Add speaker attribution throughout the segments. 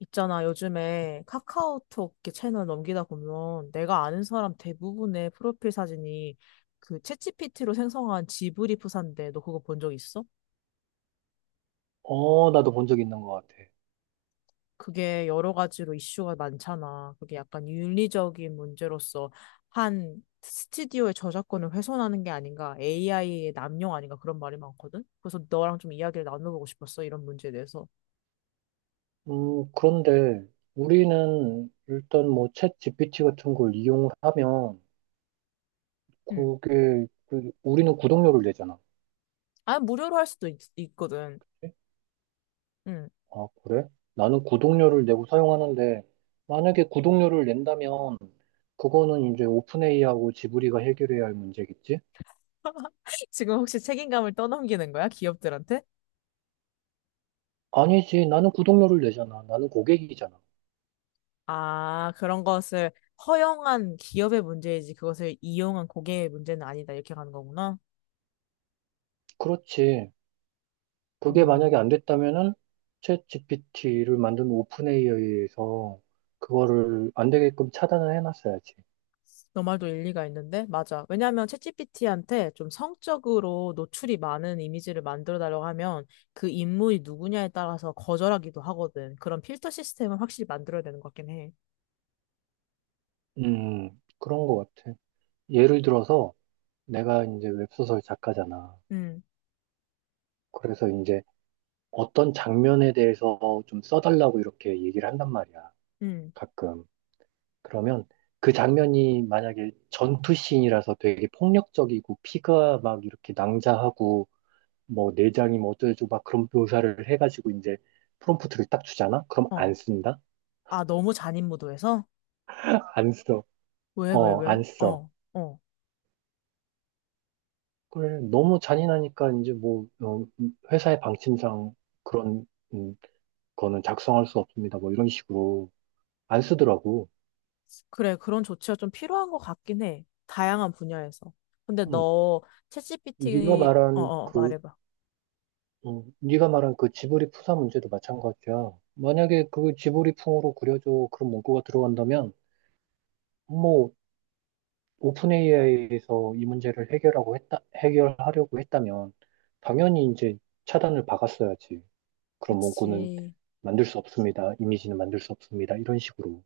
Speaker 1: 있잖아, 요즘에 카카오톡 이렇게 채널 넘기다 보면 내가 아는 사람 대부분의 프로필 사진이 그 챗GPT로 생성한 지브리 프사인데 너 그거 본 적 있어?
Speaker 2: 어, 나도 본 적 있는 것 같아.
Speaker 1: 그게 여러 가지로 이슈가 많잖아. 그게 약간 윤리적인 문제로서 한 스튜디오의 저작권을 훼손하는 게 아닌가, AI의 남용 아닌가 그런 말이 많거든? 그래서 너랑 좀 이야기를 나눠보고 싶었어, 이런 문제에 대해서.
Speaker 2: 그런데 우리는 일단 뭐 챗 GPT 같은 걸 이용을 하면
Speaker 1: 응.
Speaker 2: 그게 그 우리는 구독료를 내잖아.
Speaker 1: 아, 무료로 할 수도 있거든.
Speaker 2: 그치?
Speaker 1: 응.
Speaker 2: 아, 그래? 나는 구독료를 내고 사용하는데 만약에 구독료를 낸다면 그거는 이제 오픈AI하고 지브리가 해결해야 할 문제겠지?
Speaker 1: 지금 혹시 책임감을 떠넘기는 거야, 기업들한테?
Speaker 2: 아니지. 나는 구독료를 내잖아. 나는 고객이잖아.
Speaker 1: 아, 그런 것을 허용한 기업의 문제이지 그것을 이용한 고객의 문제는 아니다. 이렇게 가는 거구나.
Speaker 2: 그렇지. 그게 만약에
Speaker 1: 음,
Speaker 2: 안 됐다면은 챗 GPT를 만든 오픈 AI에서 그거를 안 되게끔 차단을 해놨어야지.
Speaker 1: 너 말도 일리가 있는데? 맞아. 왜냐하면 챗GPT한테 좀 성적으로 노출이 많은 이미지를 만들어 달라고 하면 그 인물이 누구냐에 따라서 거절하기도 하거든. 그런 필터 시스템을 확실히 만들어야 되는 것 같긴 해.
Speaker 2: 음, 그런 것 같아. 예를 들어서 내가 이제 웹소설 작가잖아.
Speaker 1: 음,
Speaker 2: 그래서 이제 어떤 장면에 대해서 좀 써달라고 이렇게 얘기를 한단 말이야.
Speaker 1: 음,
Speaker 2: 가끔. 그러면 그 장면이 만약에 전투씬이라서 되게 폭력적이고 피가 막 이렇게 낭자하고 뭐 내장이 뭐 어쩌고 막 그런 묘사를 해가지고 이제 프롬프트를 딱 주잖아? 그럼 안
Speaker 1: 어.
Speaker 2: 쓴다?
Speaker 1: 아, 너무 잔인무도해서?
Speaker 2: 안 써.
Speaker 1: 왜, 왜, 왜?
Speaker 2: 안 써.
Speaker 1: 어, 어.
Speaker 2: 그래, 너무 잔인하니까 이제 뭐 회사의 방침상 그런 음, 거는 작성할 수 없습니다. 뭐 이런 식으로 안 쓰더라고.
Speaker 1: 그래, 그런 조치가 좀 필요한 것 같긴 해. 다양한 분야에서. 근데
Speaker 2: 음,
Speaker 1: 너,
Speaker 2: 네가
Speaker 1: 챗GPT,
Speaker 2: 말한 그
Speaker 1: 말해봐.
Speaker 2: 네가 말한 그 지브리 푸사 문제도 마찬가지야. 만약에 그 지브리 풍으로 그려줘 그런 문구가 들어간다면 뭐 오픈 AI에서 이 문제를 해결하고 했다, 해결하려고 했다면 당연히 이제 차단을 박았어야지. 그런 문구는
Speaker 1: 그치.
Speaker 2: 만들 수 없습니다. 이미지는 만들 수 없습니다. 이런 식으로.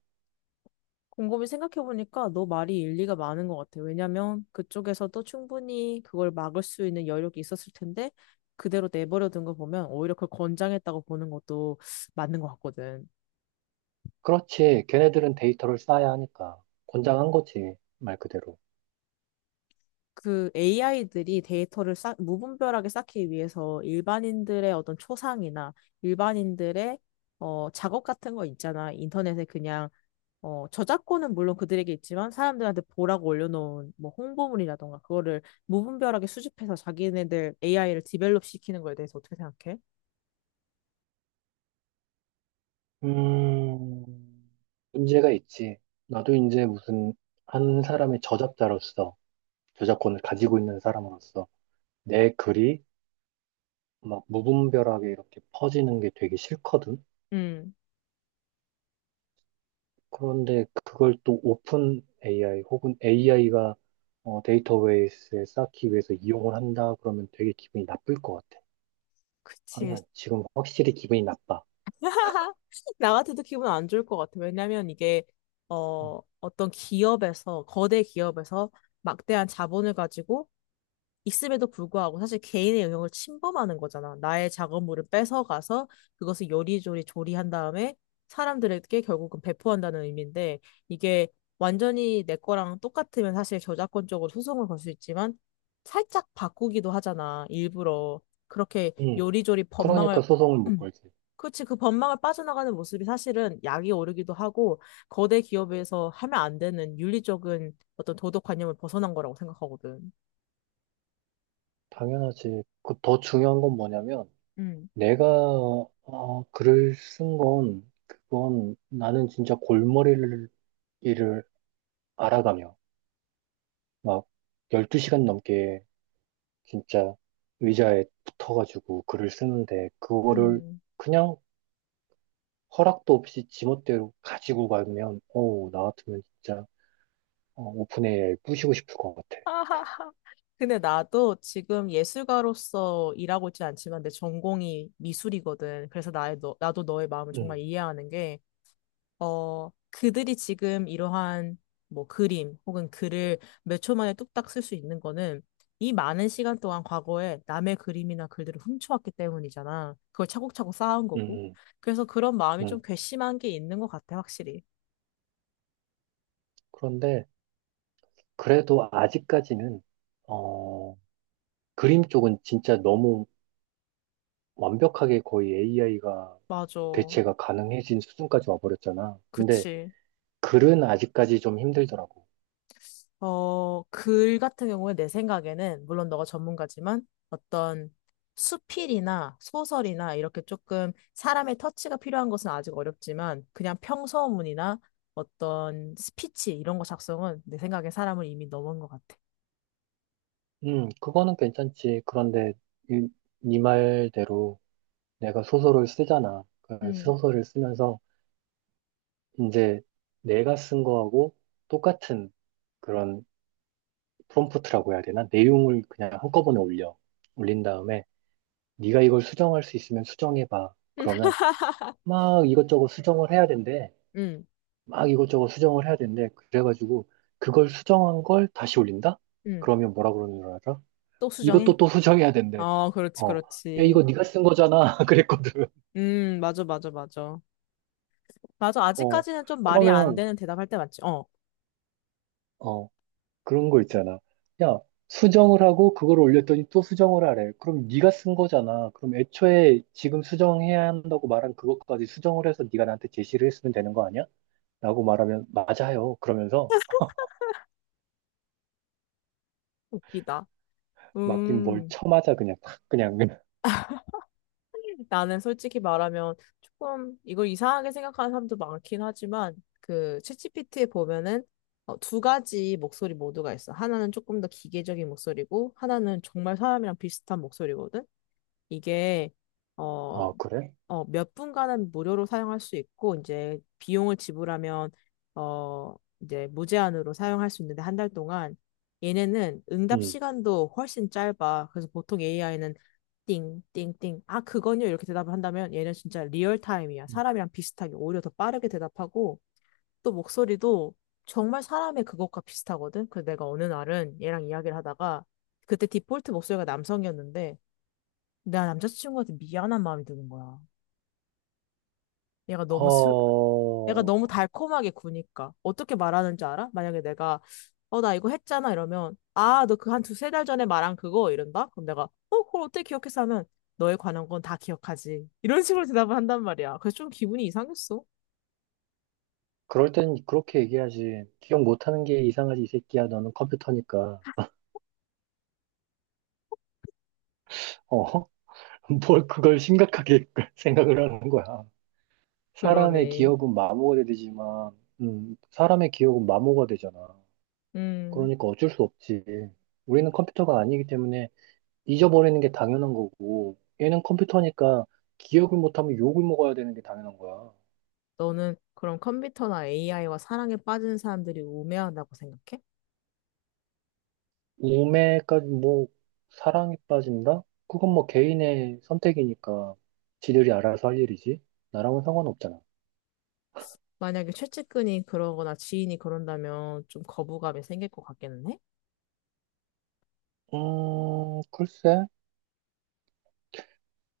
Speaker 1: 곰곰이 생각해보니까 너 말이 일리가 많은 것 같아. 왜냐면 그쪽에서도 충분히 그걸 막을 수 있는 여력이 있었을 텐데, 그대로 내버려둔 거 보면 오히려 그걸 권장했다고 보는 것도 맞는 것 같거든.
Speaker 2: 그렇지. 걔네들은 데이터를 쌓아야 하니까 권장한 거지. 말 그대로.
Speaker 1: 그 AI들이 데이터를 무분별하게 쌓기 위해서 일반인들의 어떤 초상이나 일반인들의 작업 같은 거 있잖아. 인터넷에 그냥 저작권은 물론 그들에게 있지만 사람들한테 보라고 올려놓은 뭐 홍보물이라던가 그거를 무분별하게 수집해서 자기네들 AI를 디벨롭 시키는 거에 대해서 어떻게 생각해?
Speaker 2: 음, 문제가 있지. 나도 이제 무슨 한 사람의 저작자로서 저작권을 가지고 있는 사람으로서 내 글이 막 무분별하게 이렇게 퍼지는 게 되게 싫거든.
Speaker 1: 음,
Speaker 2: 그런데 그걸 또 오픈 AI 혹은 AI가 데이터 베이스에 쌓기 위해서 이용을 한다 그러면 되게 기분이 나쁠 것 같아.
Speaker 1: 그치.
Speaker 2: 아니야, 지금 확실히 기분이 나빠.
Speaker 1: 나 같아도 기분 안 좋을 것 같아. 왜냐면 이게,
Speaker 2: 어.
Speaker 1: 어떤 기업에서, 거대 기업에서 막대한 자본을 가지고 있음에도 불구하고 사실 개인의 영역을 침범하는 거잖아. 나의 작업물을 뺏어가서 그것을 요리조리 조리한 다음에 사람들에게 결국은 배포한다는 의미인데 이게 완전히 내 거랑 똑같으면 사실 저작권적으로 소송을 걸 수 있지만 살짝 바꾸기도 하잖아. 일부러. 그렇게
Speaker 2: 응,
Speaker 1: 요리조리 법망을
Speaker 2: 그러니까 소송을 못
Speaker 1: 음,
Speaker 2: 걸지.
Speaker 1: 그렇지. 그 법망을 빠져나가는 모습이 사실은 약이 오르기도 하고 거대 기업에서 하면 안 되는 윤리적인 어떤 도덕관념을 벗어난 거라고 생각하거든.
Speaker 2: 당연하지. 그 더 중요한 건 뭐냐면
Speaker 1: 음.
Speaker 2: 내가 글을 쓴 건 그건 나는 진짜 골머리를 일을 알아가며 막 12시간 넘게 진짜 의자에 붙어가지고 글을 쓰는데 그거를
Speaker 1: 음.
Speaker 2: 그냥 허락도 없이 지멋대로 가지고 가면 어우 나 같으면 진짜 오픈 AI 부시고 싶을 것 같아.
Speaker 1: 근데 나도 지금 예술가로서 일하고 있진 않지만 내 전공이 미술이거든. 그래서 나도 너의 마음을 정말
Speaker 2: 음,
Speaker 1: 이해하는 게, 그들이 지금 이러한 뭐 그림 혹은 글을 몇 초 만에 뚝딱 쓸 수 있는 거는 이 많은 시간 동안 과거에 남의 그림이나 글들을 훔쳐왔기 때문이잖아. 그걸 차곡차곡 쌓은
Speaker 2: 음,
Speaker 1: 거고.
Speaker 2: 음.
Speaker 1: 그래서 그런 마음이 좀
Speaker 2: 음.
Speaker 1: 괘씸한 게 있는 것 같아, 확실히.
Speaker 2: 그런데 그래도 아직까지는 어, 그림 쪽은 진짜 너무 완벽하게 거의 AI가
Speaker 1: 맞아.
Speaker 2: 대체가 가능해진 수준까지 와버렸잖아. 근데
Speaker 1: 그치.
Speaker 2: 글은 아직까지 좀 힘들더라고.
Speaker 1: 글 같은 경우에 내 생각에는, 물론 너가 전문가지만 어떤 수필이나 소설이나 이렇게 조금 사람의 터치가 필요한 것은 아직 어렵지만 그냥 평서문이나 어떤 스피치 이런 거 작성은 내 생각에 사람을 이미 넘은 것 같아.
Speaker 2: 그거는 괜찮지. 그런데 이, 네 말대로 내가 소설을 쓰잖아. 그
Speaker 1: 음.
Speaker 2: 소설을 쓰면서 이제 내가 쓴 거하고 똑같은 그런 프롬프트라고 해야 되나? 내용을 그냥 한꺼번에 올려. 올린 다음에 네가 이걸 수정할 수 있으면 수정해봐.
Speaker 1: 음,
Speaker 2: 그러면 막 이것저것 수정을 해야 된대. 막 이것저것 수정을 해야 된대. 그래가지고 그걸 수정한 걸 다시 올린다?
Speaker 1: 음.
Speaker 2: 그러면 뭐라 그러는 줄 알아?
Speaker 1: 또
Speaker 2: 이것도
Speaker 1: 수정해?
Speaker 2: 또 수정해야 된대.
Speaker 1: 어, 그렇지,
Speaker 2: 어. 야,
Speaker 1: 그렇지.
Speaker 2: 이거 네가 쓴 거잖아. 그랬거든.
Speaker 1: 맞아, 맞아, 맞아. 맞아,
Speaker 2: 어.
Speaker 1: 아직까지는 좀 말이 안
Speaker 2: 그러면
Speaker 1: 되는 대답할 때 맞지? 어,
Speaker 2: 어, 그런 거 있잖아. 야, 수정을 하고 그걸 올렸더니 또 수정을 하래. 그럼 네가 쓴 거잖아. 그럼 애초에 지금 수정해야 한다고 말한 그것까지 수정을 해서 네가 나한테 제시를 했으면 되는 거 아니야? 라고 말하면 맞아요. 그러면서
Speaker 1: 웃기다.
Speaker 2: 맡긴 뭘
Speaker 1: 음.
Speaker 2: 쳐맞아 그냥 탁 그냥 그냥.
Speaker 1: 나는 솔직히 말하면 조금 이걸 이상하게 생각하는 사람도 많긴 하지만 그 챗GPT에 보면은 두 가지 목소리 모두가 있어. 하나는 조금 더 기계적인 목소리고 하나는 정말 사람이랑 비슷한 목소리거든. 이게 어,
Speaker 2: 아, 그래?
Speaker 1: 몇 분간은 무료로 사용할 수 있고 이제 비용을 지불하면 어, 이제 무제한으로 사용할 수 있는데 한 달 동안 얘네는 응답
Speaker 2: 응.
Speaker 1: 시간도 훨씬 짧아. 그래서 보통 AI는 띵띵띵. 아, 그건요. 이렇게 대답을 한다면 얘는 진짜 리얼타임이야.
Speaker 2: 음.
Speaker 1: 사람이랑 비슷하게 오히려 더 빠르게 대답하고 또 목소리도 정말 사람의 그것과 비슷하거든. 그래서 내가 어느 날은 얘랑 이야기를 하다가 그때 디폴트 목소리가 남성이었는데 나 남자친구한테 미안한 마음이 드는 거야. 얘가 너무 슬, 애가 너무
Speaker 2: 어,
Speaker 1: 달콤하게 구니까. 어떻게 말하는 줄 알아? 만약에 내가, 나 이거 했잖아. 이러면, 아, 너 그 한 두세 달 전에 말한 그거? 이런다? 그럼 내가, 그걸 어떻게 기억했어? 하면, 너에 관한 건 다 기억하지. 이런 식으로 대답을 한단 말이야. 그래서 좀 기분이 이상했어.
Speaker 2: 그럴 땐 그렇게 얘기하지. 기억 못하는 게 이상하지, 이 새끼야. 너는 컴퓨터니까. 어, 뭘 그걸 심각하게 생각을 하는 거야. 사람의
Speaker 1: 그러네.
Speaker 2: 기억은 마모가 되지만, 사람의 기억은 마모가 되잖아.
Speaker 1: 음,
Speaker 2: 그러니까 어쩔 수 없지. 우리는 컴퓨터가 아니기 때문에 잊어버리는 게 당연한 거고, 얘는 컴퓨터니까 기억을 못하면 욕을 먹어야 되는 게 당연한 거야.
Speaker 1: 너는 그럼 컴퓨터나 AI와 사랑에 빠지는 사람들이 우매하다고 생각해?
Speaker 2: 우매까지 뭐, 사랑에 빠진다? 그건 뭐 개인의 선택이니까 지들이 알아서 할 일이지. 나랑은 상관없잖아.
Speaker 1: 만약에 최측근이 그러거나 지인이 그런다면 좀 거부감이 생길 것 같기는 해?
Speaker 2: 글쎄.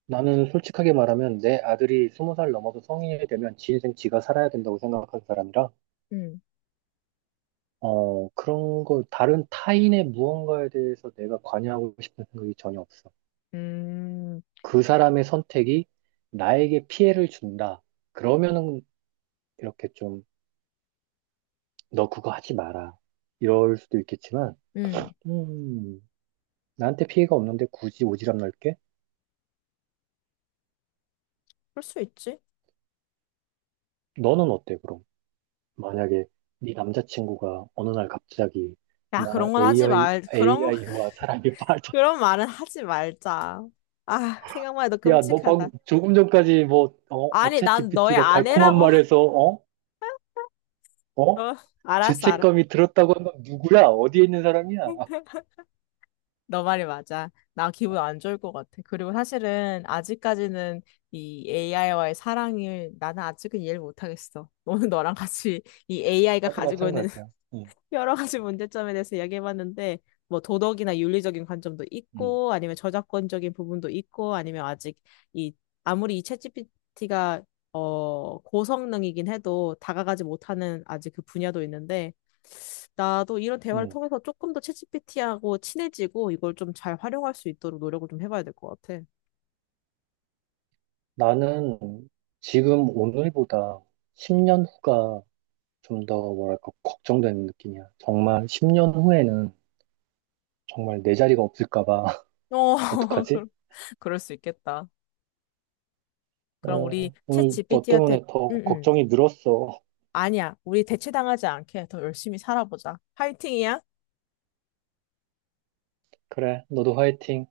Speaker 2: 나는 솔직하게 말하면 내 아들이 스무 살 넘어서 성인이 되면 지 인생 지가 살아야 된다고 생각하는 사람이라,
Speaker 1: 음,
Speaker 2: 그런 거, 다른 타인의 무언가에 대해서 내가 관여하고 싶은 생각이 전혀 없어.
Speaker 1: 음,
Speaker 2: 그 사람의 선택이 나에게 피해를 준다. 그러면은 이렇게 좀, 너 그거 하지 마라. 이럴 수도 있겠지만,
Speaker 1: 음,
Speaker 2: 음, 나한테 피해가 없는데 굳이 오지랖 넓게?
Speaker 1: 그럴 수 있지.
Speaker 2: 너는 어때, 그럼? 만약에 네 남자친구가 어느 날 갑자기
Speaker 1: 야,
Speaker 2: 나
Speaker 1: 그런 건 하지
Speaker 2: AI,
Speaker 1: 말, 그런,
Speaker 2: AI와 사랑에 빠졌어.
Speaker 1: 그런 말은 하지 말자. 아, 생각만 해도
Speaker 2: 야, 너
Speaker 1: 끔찍하다.
Speaker 2: 방금 조금 전까지 뭐,
Speaker 1: 아니, 난 너의
Speaker 2: 챗GPT가 달콤한
Speaker 1: 아내라고.
Speaker 2: 말에서, 어?
Speaker 1: 너,
Speaker 2: 어?
Speaker 1: 알았어, 알았어.
Speaker 2: 죄책감이 들었다고 한 건 누구야? 어디에 있는 사람이야?
Speaker 1: 너 말이 맞아. 나 기분 안 좋을 것 같아. 그리고 사실은 아직까지는 이 AI와의 사랑을 나는 아직은 이해를 못하겠어. 너는 너랑 같이 이 AI가
Speaker 2: 나도
Speaker 1: 가지고 있는
Speaker 2: 마찬가지야. 응,
Speaker 1: 여러 가지 문제점에 대해서 이야기해봤는데, 뭐 도덕이나 윤리적인 관점도
Speaker 2: 응,
Speaker 1: 있고, 아니면 저작권적인 부분도 있고, 아니면 아직 이, 아무리 이 챗GPT가 고성능이긴 해도 다가가지 못하는 아직 그 분야도 있는데, 나도 이런 대화를
Speaker 2: 응.
Speaker 1: 통해서 조금 더 챗GPT하고 친해지고 이걸 좀 잘 활용할 수 있도록 노력을 좀 해봐야 될 것 같아.
Speaker 2: 나는 지금 오늘보다 10년 후가 좀 더 뭐랄까, 걱정되는 느낌이야. 정말 10년 후에는 정말 내 자리가 없을까 봐.
Speaker 1: 어,
Speaker 2: 어떡하지?
Speaker 1: 그럴 그럴 수 있겠다. 그럼 우리
Speaker 2: 어,
Speaker 1: 챗
Speaker 2: 오늘 너
Speaker 1: GPT한테,
Speaker 2: 때문에
Speaker 1: 응,
Speaker 2: 더
Speaker 1: 응.
Speaker 2: 걱정이 늘었어.
Speaker 1: 아니야. 우리 대체당하지 않게 더 열심히 살아보자. 파이팅이야.
Speaker 2: 그래, 너도 화이팅.